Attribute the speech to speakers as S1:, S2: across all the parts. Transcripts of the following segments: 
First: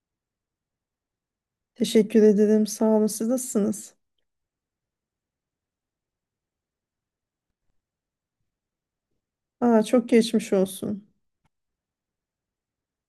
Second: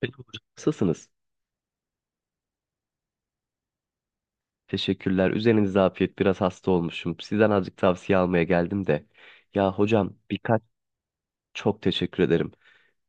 S1: Peki hocam, nasılsınız?
S2: Teşekkür ederim. Sağ olun. Siz nasılsınız?
S1: Teşekkürler. Üzerinize afiyet. Biraz hasta olmuşum. Sizden azıcık tavsiye almaya geldim de. Ya
S2: Aa, çok
S1: hocam
S2: geçmiş
S1: birkaç
S2: olsun.
S1: Çok teşekkür ederim.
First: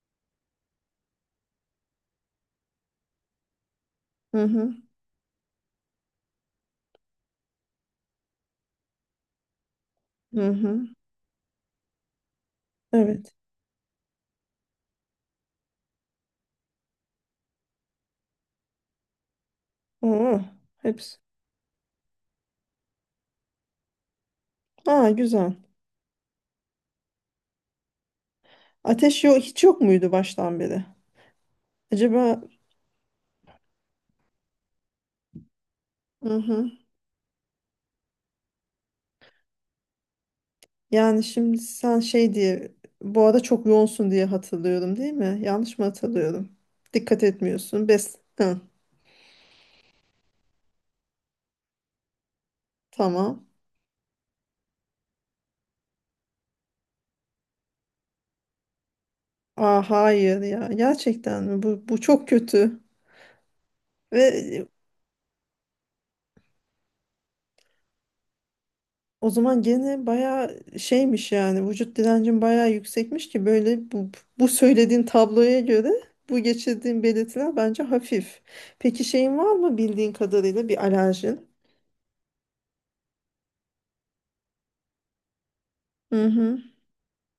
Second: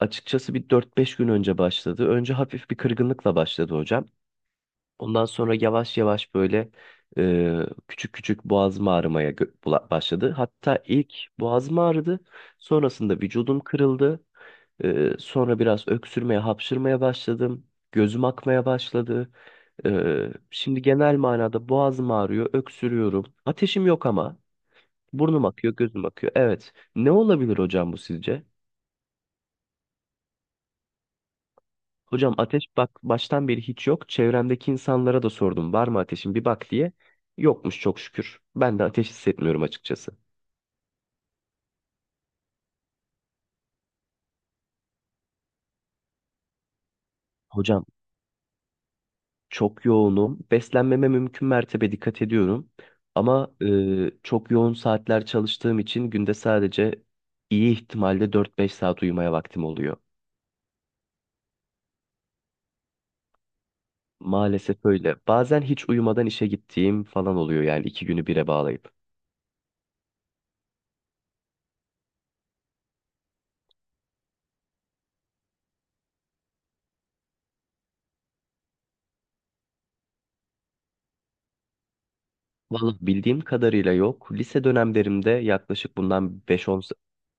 S1: Açıkçası bir 4-5 gün önce başladı. Önce hafif bir kırgınlıkla başladı hocam.
S2: Hı hı.
S1: Ondan sonra yavaş yavaş böyle e, küçük küçük boğazım ağrımaya başladı.
S2: Hı
S1: Hatta
S2: hı.
S1: ilk boğazım ağrıdı. Sonrasında
S2: Evet.
S1: vücudum kırıldı. Sonra biraz öksürmeye, hapşırmaya başladım. Gözüm akmaya başladı.
S2: Oo,
S1: Şimdi genel
S2: hepsi.
S1: manada boğazım ağrıyor, öksürüyorum. Ateşim yok ama
S2: Aa,
S1: burnum
S2: güzel.
S1: akıyor, gözüm akıyor. Evet. Ne olabilir hocam bu sizce?
S2: Ateş yok, hiç yok muydu baştan beri?
S1: Hocam
S2: Acaba
S1: ateş bak baştan beri hiç yok. Çevremdeki insanlara da sordum var mı
S2: hı
S1: ateşin bir
S2: hı.
S1: bak diye. Yokmuş çok şükür. Ben de ateş hissetmiyorum açıkçası.
S2: Yani şimdi sen şey diye bu arada çok yoğunsun diye hatırlıyorum, değil mi? Yanlış mı hatırlıyorum? Dikkat
S1: Hocam
S2: etmiyorsun.
S1: çok yoğunum. Beslenmeme mümkün mertebe dikkat ediyorum.
S2: Tamam.
S1: Ama çok yoğun saatler çalıştığım için günde sadece iyi ihtimalle 4-5 saat uyumaya vaktim
S2: Aa,
S1: oluyor.
S2: hayır ya. Gerçekten mi? Bu çok kötü. Ve
S1: Maalesef öyle. Bazen hiç uyumadan işe gittiğim falan oluyor yani iki günü bire bağlayıp.
S2: O zaman gene bayağı şeymiş, yani vücut direncin bayağı yüksekmiş ki böyle bu söylediğin tabloya göre bu geçirdiğin belirtiler bence hafif. Peki şeyin var mı, bildiğin kadarıyla bir alerjin?
S1: Vallahi bildiğim kadarıyla yok. Lise dönemlerimde yaklaşık
S2: Hı
S1: bundan
S2: hı.
S1: beş on se-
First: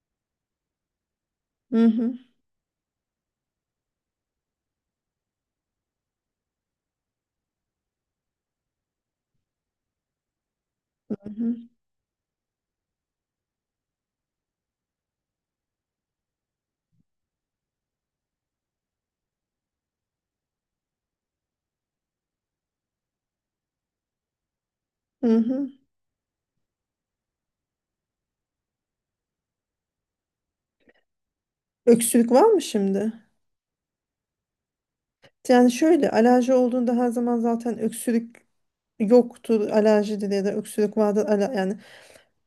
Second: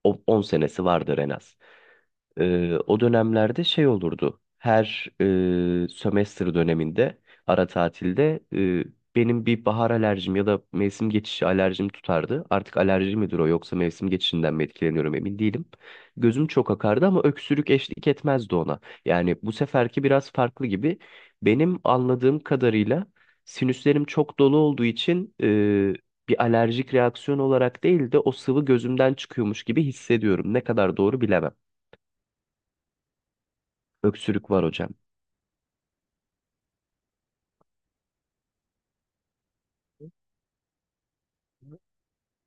S1: o- 10 senesi vardır en az.
S2: Hı hı.
S1: O dönemlerde şey olurdu. Her sömestr döneminde ara tatilde benim bir bahar alerjim ya da mevsim
S2: Hı
S1: geçişi
S2: hı.
S1: alerjim tutardı. Artık alerji midir o yoksa mevsim geçişinden mi etkileniyorum emin değilim. Gözüm çok akardı ama öksürük eşlik etmezdi ona. Yani bu seferki biraz farklı gibi. Benim anladığım kadarıyla sinüslerim çok dolu olduğu
S2: hı.
S1: için
S2: hı.
S1: bir alerjik reaksiyon olarak değil de o sıvı gözümden çıkıyormuş gibi hissediyorum. Ne kadar doğru bilemem.
S2: Öksürük var mı şimdi?
S1: Öksürük var hocam.
S2: Yani şöyle, alerji olduğunda her zaman zaten öksürük yoktur, alerjidir, ya da öksürük vardır. Yani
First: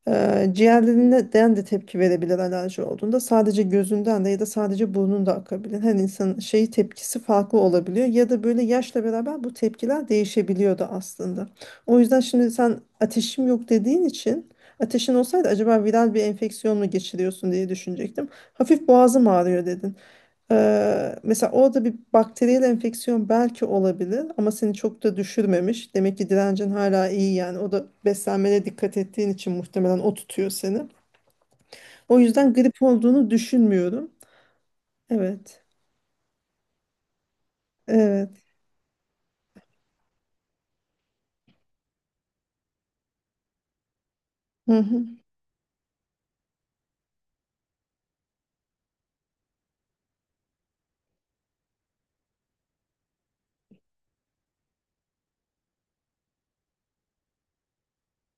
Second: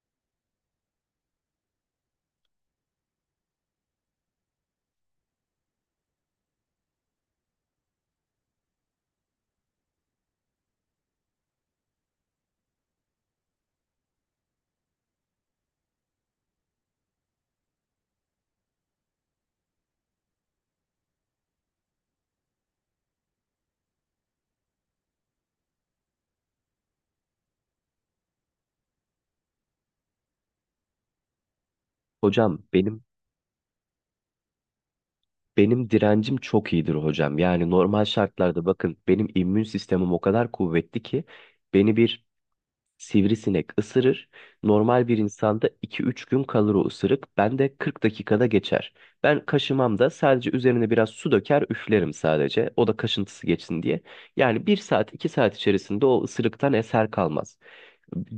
S2: Ciğerlerinden de tepki verebilir alerji olduğunda, sadece gözünden de ya da sadece burnun da akabilir. Her insanın şeyi, tepkisi farklı olabiliyor ya da böyle yaşla beraber bu tepkiler değişebiliyor da aslında. O yüzden şimdi sen ateşim yok dediğin için, ateşin olsaydı acaba viral bir enfeksiyon mu geçiriyorsun diye düşünecektim. Hafif boğazım ağrıyor dedin. Mesela orada bir bakteriyel enfeksiyon belki olabilir ama seni çok da düşürmemiş. Demek ki direncin hala iyi, yani. O da beslenmene dikkat ettiğin için muhtemelen o tutuyor seni. O yüzden
S1: Hocam
S2: grip
S1: benim
S2: olduğunu düşünmüyorum. Evet.
S1: benim direncim çok iyidir hocam. Yani normal
S2: Evet.
S1: şartlarda bakın benim immün sistemim o kadar kuvvetli ki beni bir sivrisinek ısırır.
S2: Hı hı.
S1: Normal bir insanda 2-3 gün kalır o ısırık. Ben de 40 dakikada geçer. Ben kaşımam da sadece üzerine biraz su döker üflerim sadece. O da kaşıntısı geçsin diye. Yani 1-2 saat içerisinde o ısırıktan eser kalmaz.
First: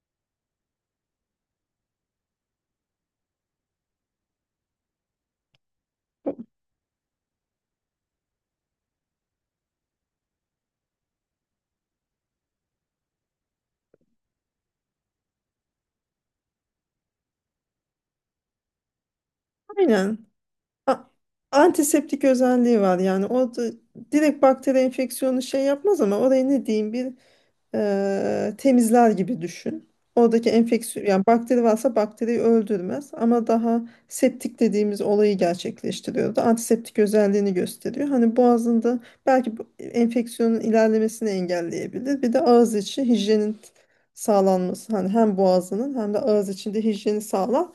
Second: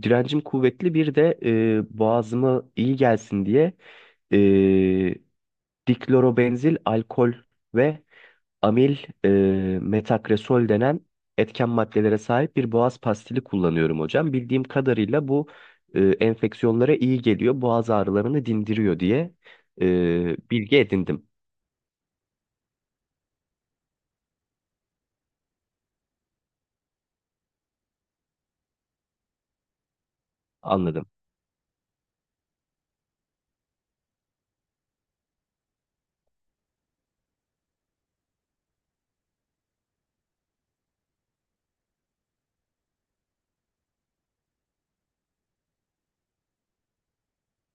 S1: Direncim kuvvetli bir de boğazıma iyi gelsin diye e, diklorobenzil alkol ve amil e, metakresol denen etken maddelere sahip bir boğaz pastili kullanıyorum hocam. Bildiğim kadarıyla bu enfeksiyonlara iyi geliyor, boğaz ağrılarını dindiriyor diye
S2: Aynen.
S1: bilgi
S2: A-
S1: edindim,
S2: Antiseptik özelliği var yani. O da direkt bakteri enfeksiyonu şey yapmaz ama oraya ne diyeyim, bir temizler gibi düşün. Oradaki
S1: anladım.
S2: enfeksiyon, yani bakteri varsa bakteriyi öldürmez ama daha septik dediğimiz olayı gerçekleştiriyor da antiseptik özelliğini gösteriyor. Hani boğazında belki bu enfeksiyonun ilerlemesini engelleyebilir. Bir de ağız içi hijyenin sağlanması, hani hem boğazının hem de ağız içinde hijyeni sağlar.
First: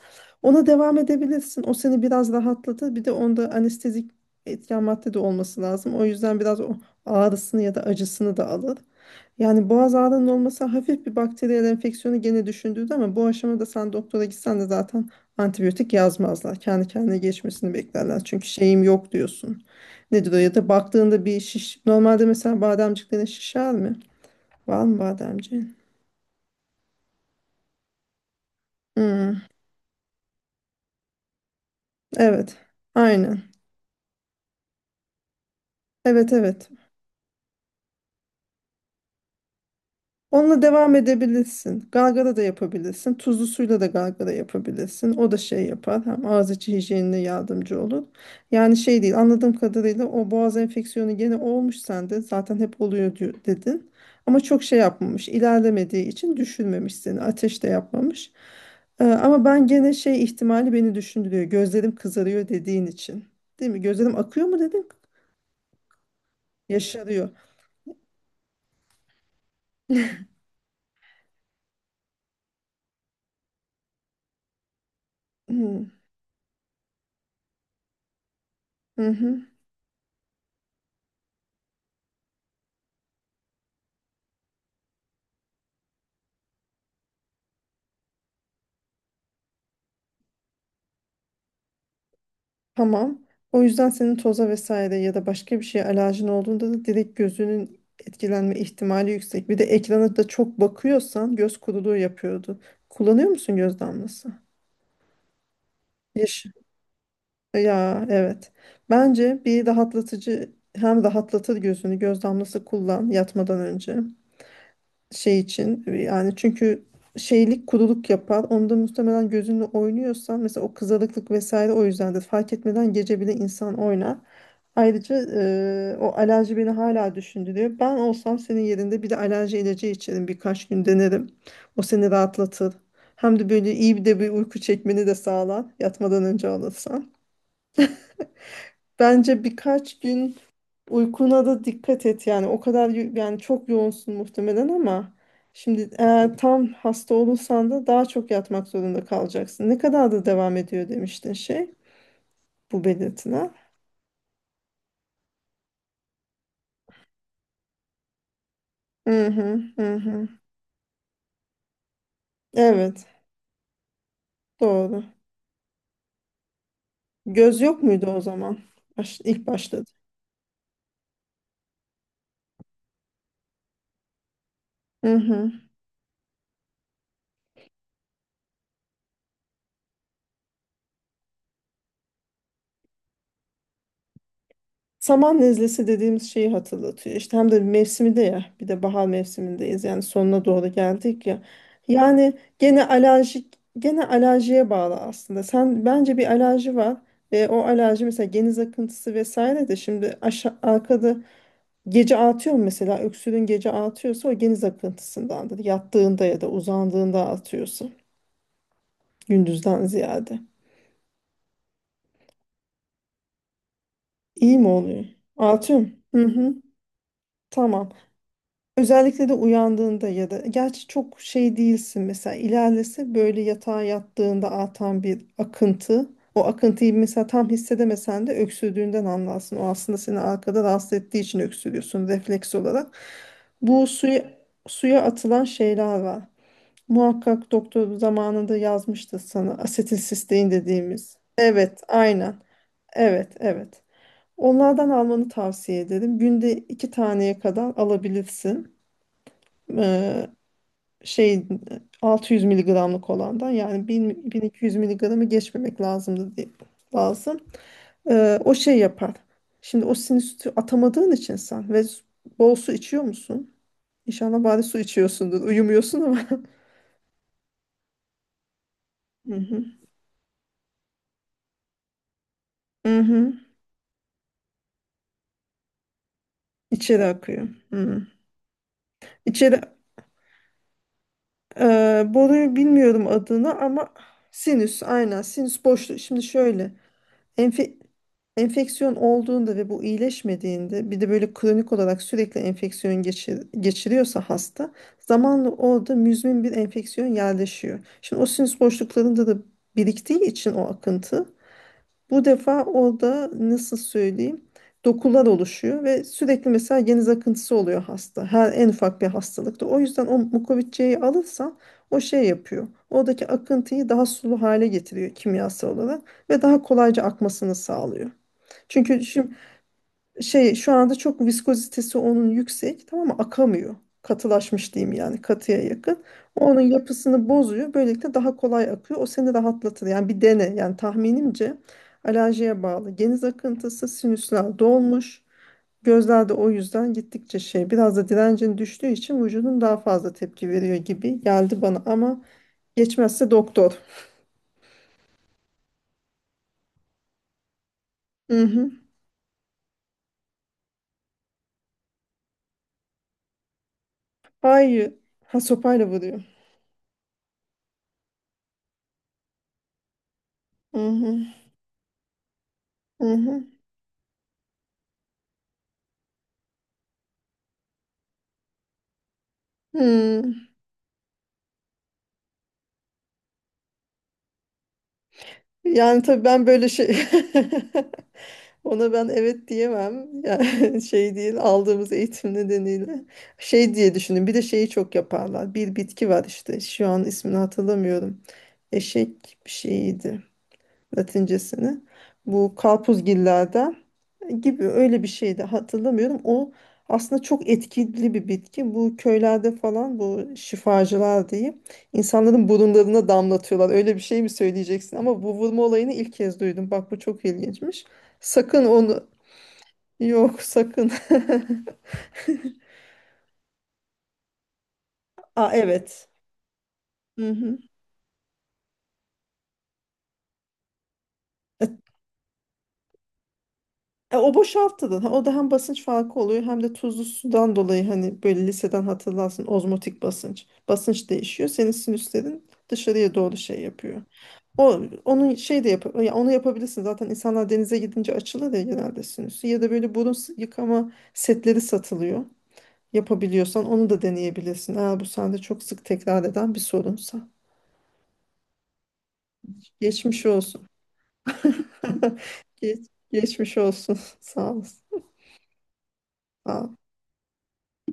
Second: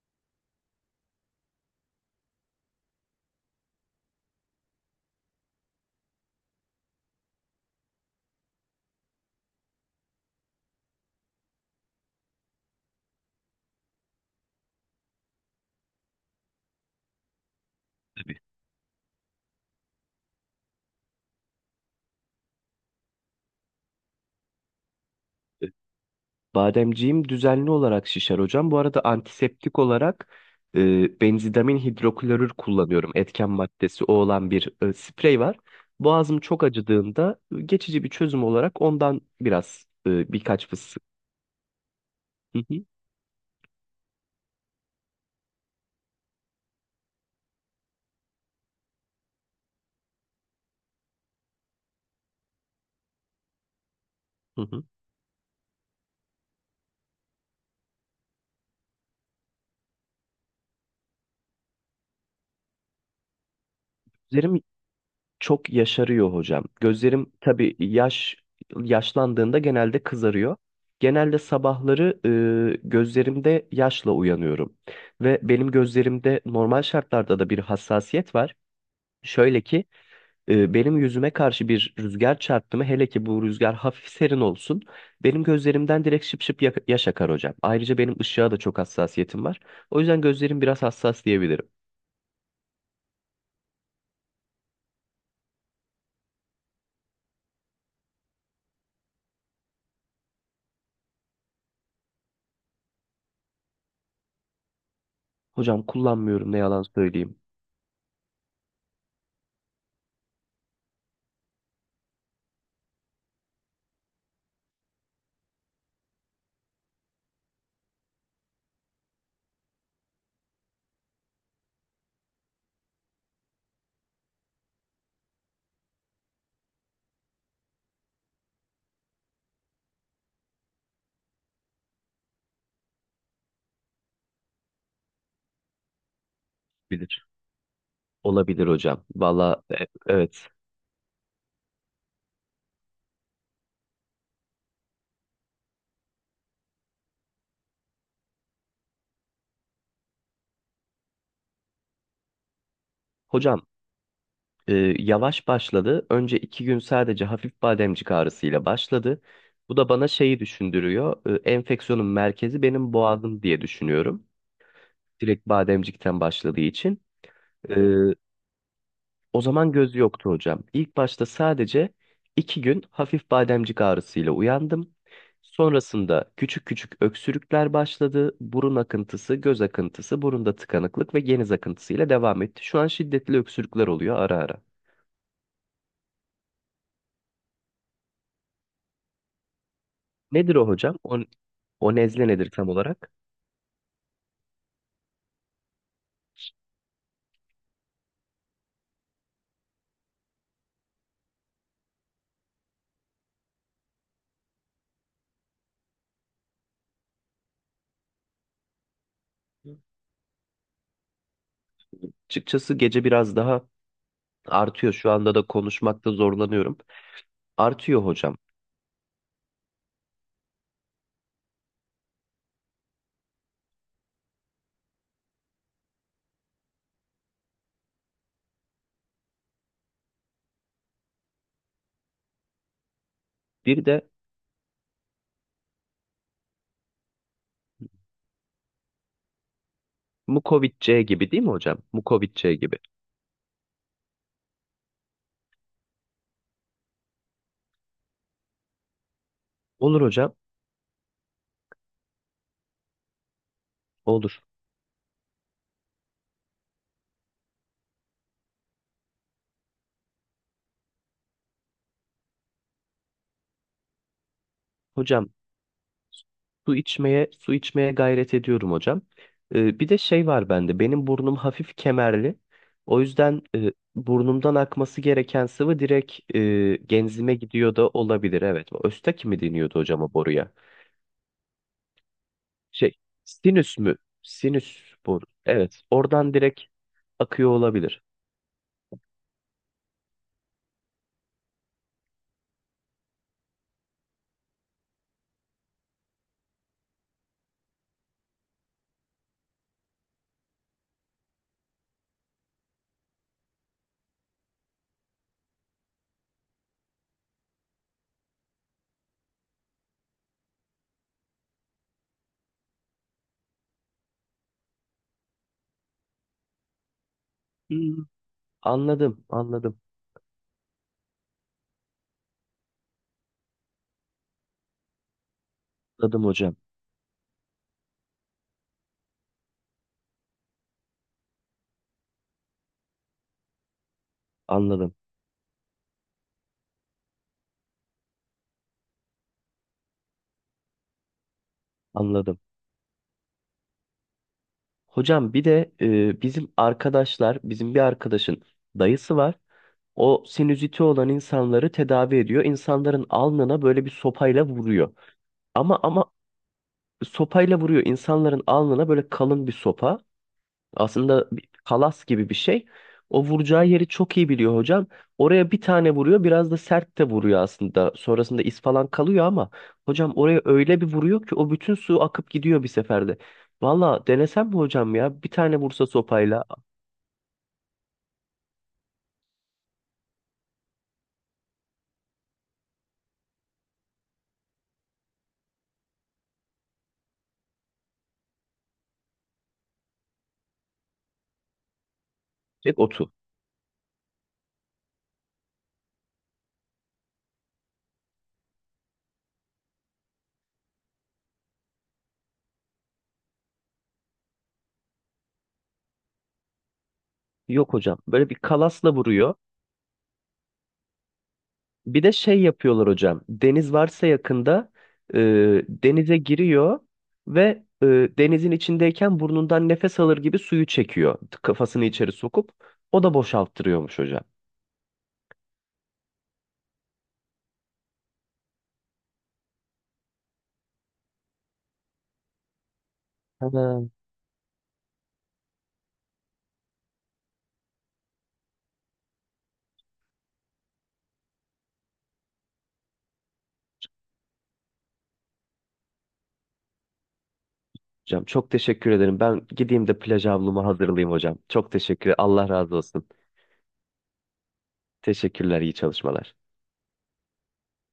S2: Ona devam edebilirsin. O seni biraz rahatlatır. Bir de onda anestezik etken madde de olması lazım. O yüzden biraz o ağrısını ya da acısını da alır. Yani boğaz ağrının olması hafif bir bakteriyel enfeksiyonu gene düşündürdü ama bu aşamada sen doktora gitsen de zaten antibiyotik yazmazlar. Kendi kendine geçmesini beklerler. Çünkü şeyim yok diyorsun. Nedir o, ya da baktığında bir şiş. Normalde mesela bademciklerin şişer mi? Var mı bademciğin?
S1: Bademciğim düzenli olarak şişer hocam. Bu arada
S2: Hmm,
S1: antiseptik olarak benzidamin hidroklorür
S2: evet.
S1: kullanıyorum.
S2: Aynen.
S1: Etken maddesi o olan bir sprey var.
S2: Evet,
S1: Boğazım çok
S2: evet.
S1: acıdığında geçici bir çözüm olarak ondan biraz
S2: Onunla
S1: birkaç
S2: devam
S1: fıstık.
S2: edebilirsin. Galgara da
S1: Hı hı,
S2: yapabilirsin. Tuzlu suyla da galgara yapabilirsin. O da şey yapar. Hem ağız içi hijyenine yardımcı olur. Yani şey değil, anladığım kadarıyla o boğaz enfeksiyonu gene olmuş sende. Zaten hep oluyor dedin. Ama çok
S1: hı
S2: şey
S1: hı.
S2: yapmamış, ilerlemediği için düşürmemiş seni. Ateş de yapmamış. Ama ben gene şey ihtimali beni düşündürüyor. Gözlerim kızarıyor dediğin için. Değil mi? Gözlerim akıyor mu
S1: Gözlerim
S2: dedin?
S1: çok yaşarıyor hocam.
S2: Yaşarıyor.
S1: Gözlerim tabii yaşlandığında genelde kızarıyor. Genelde sabahları gözlerimde yaşla uyanıyorum. Ve benim
S2: Hı
S1: gözlerimde normal şartlarda da bir hassasiyet var.
S2: hı.
S1: Şöyle ki benim yüzüme karşı bir rüzgar çarptı mı hele ki bu rüzgar hafif serin olsun benim gözlerimden direkt şıp şıp yaş akar hocam. Ayrıca benim ışığa da çok hassasiyetim var. O yüzden gözlerim biraz hassas diyebilirim.
S2: Tamam. O yüzden senin toza vesaire ya da başka bir şeye alerjin olduğunda da direkt gözünün etkilenme ihtimali yüksek. Bir de ekrana da çok bakıyorsan, göz kuruluğu yapıyordu. Kullanıyor musun göz damlası?
S1: Hocam
S2: Yaş.
S1: kullanmıyorum ne yalan söyleyeyim.
S2: Ya, evet. Bence bir rahatlatıcı hem rahatlatır gözünü, göz damlası kullan yatmadan önce. Şey için, yani çünkü şeylik, kuruluk yapar. Onda muhtemelen gözünle oynuyorsan mesela, o kızarıklık vesaire o yüzdendir. Fark etmeden gece bile insan oynar. Ayrıca o alerji beni hala düşündürüyor. Ben olsam senin yerinde bir de alerji ilacı içerim, birkaç gün denerim. O seni rahatlatır. Hem de böyle iyi bir de bir uyku çekmeni de sağlar yatmadan önce alırsan.
S1: Bilir. Olabilir hocam.
S2: Bence
S1: Valla
S2: birkaç gün
S1: evet.
S2: uykuna da dikkat et. Yani o kadar yani çok yoğunsun muhtemelen ama şimdi eğer tam hasta olursan da daha çok yatmak zorunda kalacaksın. Ne kadar da devam ediyor demiştin, bu
S1: Hocam
S2: belirtiler?
S1: e, yavaş başladı. Önce 2 gün sadece hafif bademcik ağrısıyla başladı.
S2: Hı hı
S1: Bu da
S2: hı
S1: bana
S2: hı.
S1: şeyi düşündürüyor. Enfeksiyonun merkezi benim
S2: Evet,
S1: boğazım diye düşünüyorum
S2: doğru.
S1: direkt bademcikten başladığı için.
S2: Göz
S1: Ee,
S2: yok muydu o zaman? Baş,
S1: O
S2: ilk
S1: zaman
S2: başladı.
S1: göz yoktu hocam. İlk başta sadece 2 gün hafif bademcik ağrısıyla uyandım.
S2: Hı hı
S1: Sonrasında küçük küçük öksürükler başladı. Burun akıntısı, göz akıntısı, burunda tıkanıklık ve geniz akıntısıyla devam etti. Şu an şiddetli öksürükler oluyor ara ara.
S2: Saman nezlesi dediğimiz şeyi hatırlatıyor. İşte hem de mevsimi de, ya bir de bahar mevsimindeyiz yani, sonuna
S1: Nedir o
S2: doğru
S1: hocam? O,
S2: geldik ya.
S1: o nezle
S2: Yani
S1: nedir tam
S2: gene
S1: olarak?
S2: alerjik, gene alerjiye bağlı aslında. Sen bence bir alerji var. E, o alerji mesela geniz akıntısı vesaire de şimdi arkada, gece artıyor mu mesela öksürüğün? Gece artıyorsa o geniz akıntısındandır. Yattığında ya da uzandığında artıyorsa, gündüzden ziyade.
S1: Açıkçası gece biraz daha
S2: İyi mi
S1: artıyor.
S2: oluyor?
S1: Şu anda da
S2: Artıyor mu?
S1: konuşmakta
S2: Hı hı.
S1: zorlanıyorum.
S2: Tamam.
S1: Artıyor hocam.
S2: Özellikle de uyandığında, ya da gerçi çok şey değilsin mesela ilerlese böyle yatağa yattığında atan bir akıntı, o akıntıyı mesela tam hissedemesen de öksürdüğünden anlarsın. O aslında seni arkada rahatsız ettiği için öksürüyorsun refleks olarak.
S1: Bir
S2: Bu
S1: de
S2: suya, suya atılan şeyler var. Muhakkak doktor zamanında yazmıştı sana, asetilsistein
S1: Mukovitçe
S2: dediğimiz.
S1: gibi değil mi hocam?
S2: Evet, aynen.
S1: Mukovitçe gibi.
S2: Evet, evet. Onlardan almanı tavsiye ederim. Günde iki taneye kadar alabilirsin.
S1: Olur
S2: Eee,
S1: hocam.
S2: şey 600 miligramlık olandan, yani 1000,
S1: Olur.
S2: 1200 miligramı geçmemek lazım. O şey yapar. Şimdi o sinüsü atamadığın için sen, bol su içiyor musun? İnşallah bari su
S1: Hocam
S2: içiyorsundur. Uyumuyorsun ama.
S1: su içmeye su içmeye gayret ediyorum hocam.
S2: Hı hı.
S1: Bir de şey var bende. Benim burnum hafif kemerli.
S2: Hı
S1: O
S2: hı.
S1: yüzden burnumdan akması gereken sıvı direkt
S2: İçeri
S1: genzime
S2: akıyor.
S1: gidiyor da
S2: Hı.
S1: olabilir. Evet. Östaki mi
S2: İçeri
S1: deniyordu hocam o boruya?
S2: boruyu
S1: Şey,
S2: bilmiyorum adını
S1: sinüs
S2: ama
S1: mü? Sinüs
S2: sinüs, aynen,
S1: boru.
S2: sinüs
S1: Evet.
S2: boşluğu. Şimdi
S1: Oradan direkt
S2: şöyle,
S1: akıyor
S2: Enfe-
S1: olabilir.
S2: enfeksiyon olduğunda ve bu iyileşmediğinde, bir de böyle kronik olarak sürekli enfeksiyon geçiriyorsa hasta, zamanla orada müzmin bir enfeksiyon yerleşiyor. Şimdi o sinüs boşluklarında da biriktiği için o akıntı, bu defa orada nasıl söyleyeyim, dokular oluşuyor ve sürekli mesela geniz akıntısı oluyor hasta. Her en ufak bir hastalıkta. O yüzden o mukovisçeyi alırsan o şey yapıyor. Oradaki akıntıyı daha sulu hale getiriyor kimyasal olarak, ve daha kolayca akmasını
S1: Hmm.
S2: sağlıyor. Çünkü
S1: Anladım,
S2: şimdi
S1: anladım,
S2: şey, şu anda çok viskozitesi onun yüksek, tamam mı, akamıyor. Katılaşmış diyeyim, yani katıya yakın.
S1: anladım
S2: O
S1: hocam,
S2: onun yapısını bozuyor. Böylelikle daha kolay akıyor. O seni rahatlatır. Yani bir dene. Yani tahminimce alerjiye bağlı. Geniz akıntısı, sinüsler
S1: anladım,
S2: dolmuş. Gözlerde o yüzden gittikçe şey, biraz da direncin düştüğü için vücudun daha fazla tepki veriyor gibi geldi bana ama
S1: anladım.
S2: geçmezse doktor.
S1: Hocam bir de bizim bir
S2: Hı
S1: arkadaşın
S2: hı.
S1: dayısı var. O sinüziti olan insanları tedavi ediyor. İnsanların alnına böyle bir sopayla
S2: Hayır.
S1: vuruyor.
S2: Ha,
S1: Ama
S2: sopayla
S1: ama
S2: vuruyor.
S1: sopayla vuruyor insanların alnına böyle kalın bir sopa.
S2: Hı hı.
S1: Aslında bir kalas gibi bir şey.
S2: Hı
S1: O
S2: hı.
S1: vuracağı yeri çok iyi biliyor hocam. Oraya bir tane vuruyor, biraz da sert de vuruyor aslında. Sonrasında iz falan kalıyor ama hocam
S2: Hı.
S1: oraya öyle bir vuruyor ki o bütün su akıp gidiyor bir seferde. Valla denesem mi hocam ya? Bir tane vursa
S2: Yani tabii
S1: sopayla
S2: ben böyle şey, ona ben evet diyemem. Yani şey değil, aldığımız eğitim nedeniyle şey diye düşündüm. Bir de şeyi çok yaparlar. Bir bitki var işte, şu an ismini hatırlamıyorum. Eşek bir şeyiydi Latincesini. Bu
S1: çek otu.
S2: karpuzgillerden gibi öyle bir şeydi, hatırlamıyorum. O aslında çok etkili bir bitki. Bu köylerde falan bu şifacılar diyeyim, insanların burunlarına damlatıyorlar. Öyle bir şey mi söyleyeceksin? Ama bu vurma olayını ilk kez duydum. Bak, bu çok
S1: Yok
S2: ilginçmiş.
S1: hocam. Böyle bir
S2: Sakın
S1: kalasla
S2: onu,
S1: vuruyor.
S2: yok sakın.
S1: Bir de şey yapıyorlar hocam. Deniz varsa yakında e,
S2: Aa, evet.
S1: denize giriyor
S2: Hı hı.
S1: ve denizin içindeyken burnundan nefes alır gibi suyu çekiyor.
S2: E,
S1: Kafasını içeri sokup o da boşalttırıyormuş hocam.
S2: o boşaltılır. Ha, o da hem basınç farkı oluyor hem de tuzlu sudan dolayı, hani böyle liseden hatırlarsın, ozmotik basınç. Basınç değişiyor. Senin sinüslerin dışarıya doğru şey
S1: Tamam.
S2: yapıyor. O onun şey de yap, ya onu yapabilirsin. Zaten insanlar denize gidince açılır ya genelde sinüsü. Ya da böyle yıkama setleri satılıyor. Yapabiliyorsan onu da deneyebilirsin. Eğer bu sende çok sık tekrar eden bir sorunsa.
S1: Hocam çok teşekkür ederim. Ben gideyim de
S2: Geçmiş
S1: plaj havlumu
S2: olsun.
S1: hazırlayayım hocam. Çok teşekkür. Allah razı
S2: Geç,
S1: olsun.
S2: geçmiş olsun. Sağ olasın.
S1: Teşekkürler, iyi çalışmalar.
S2: Sağ ol.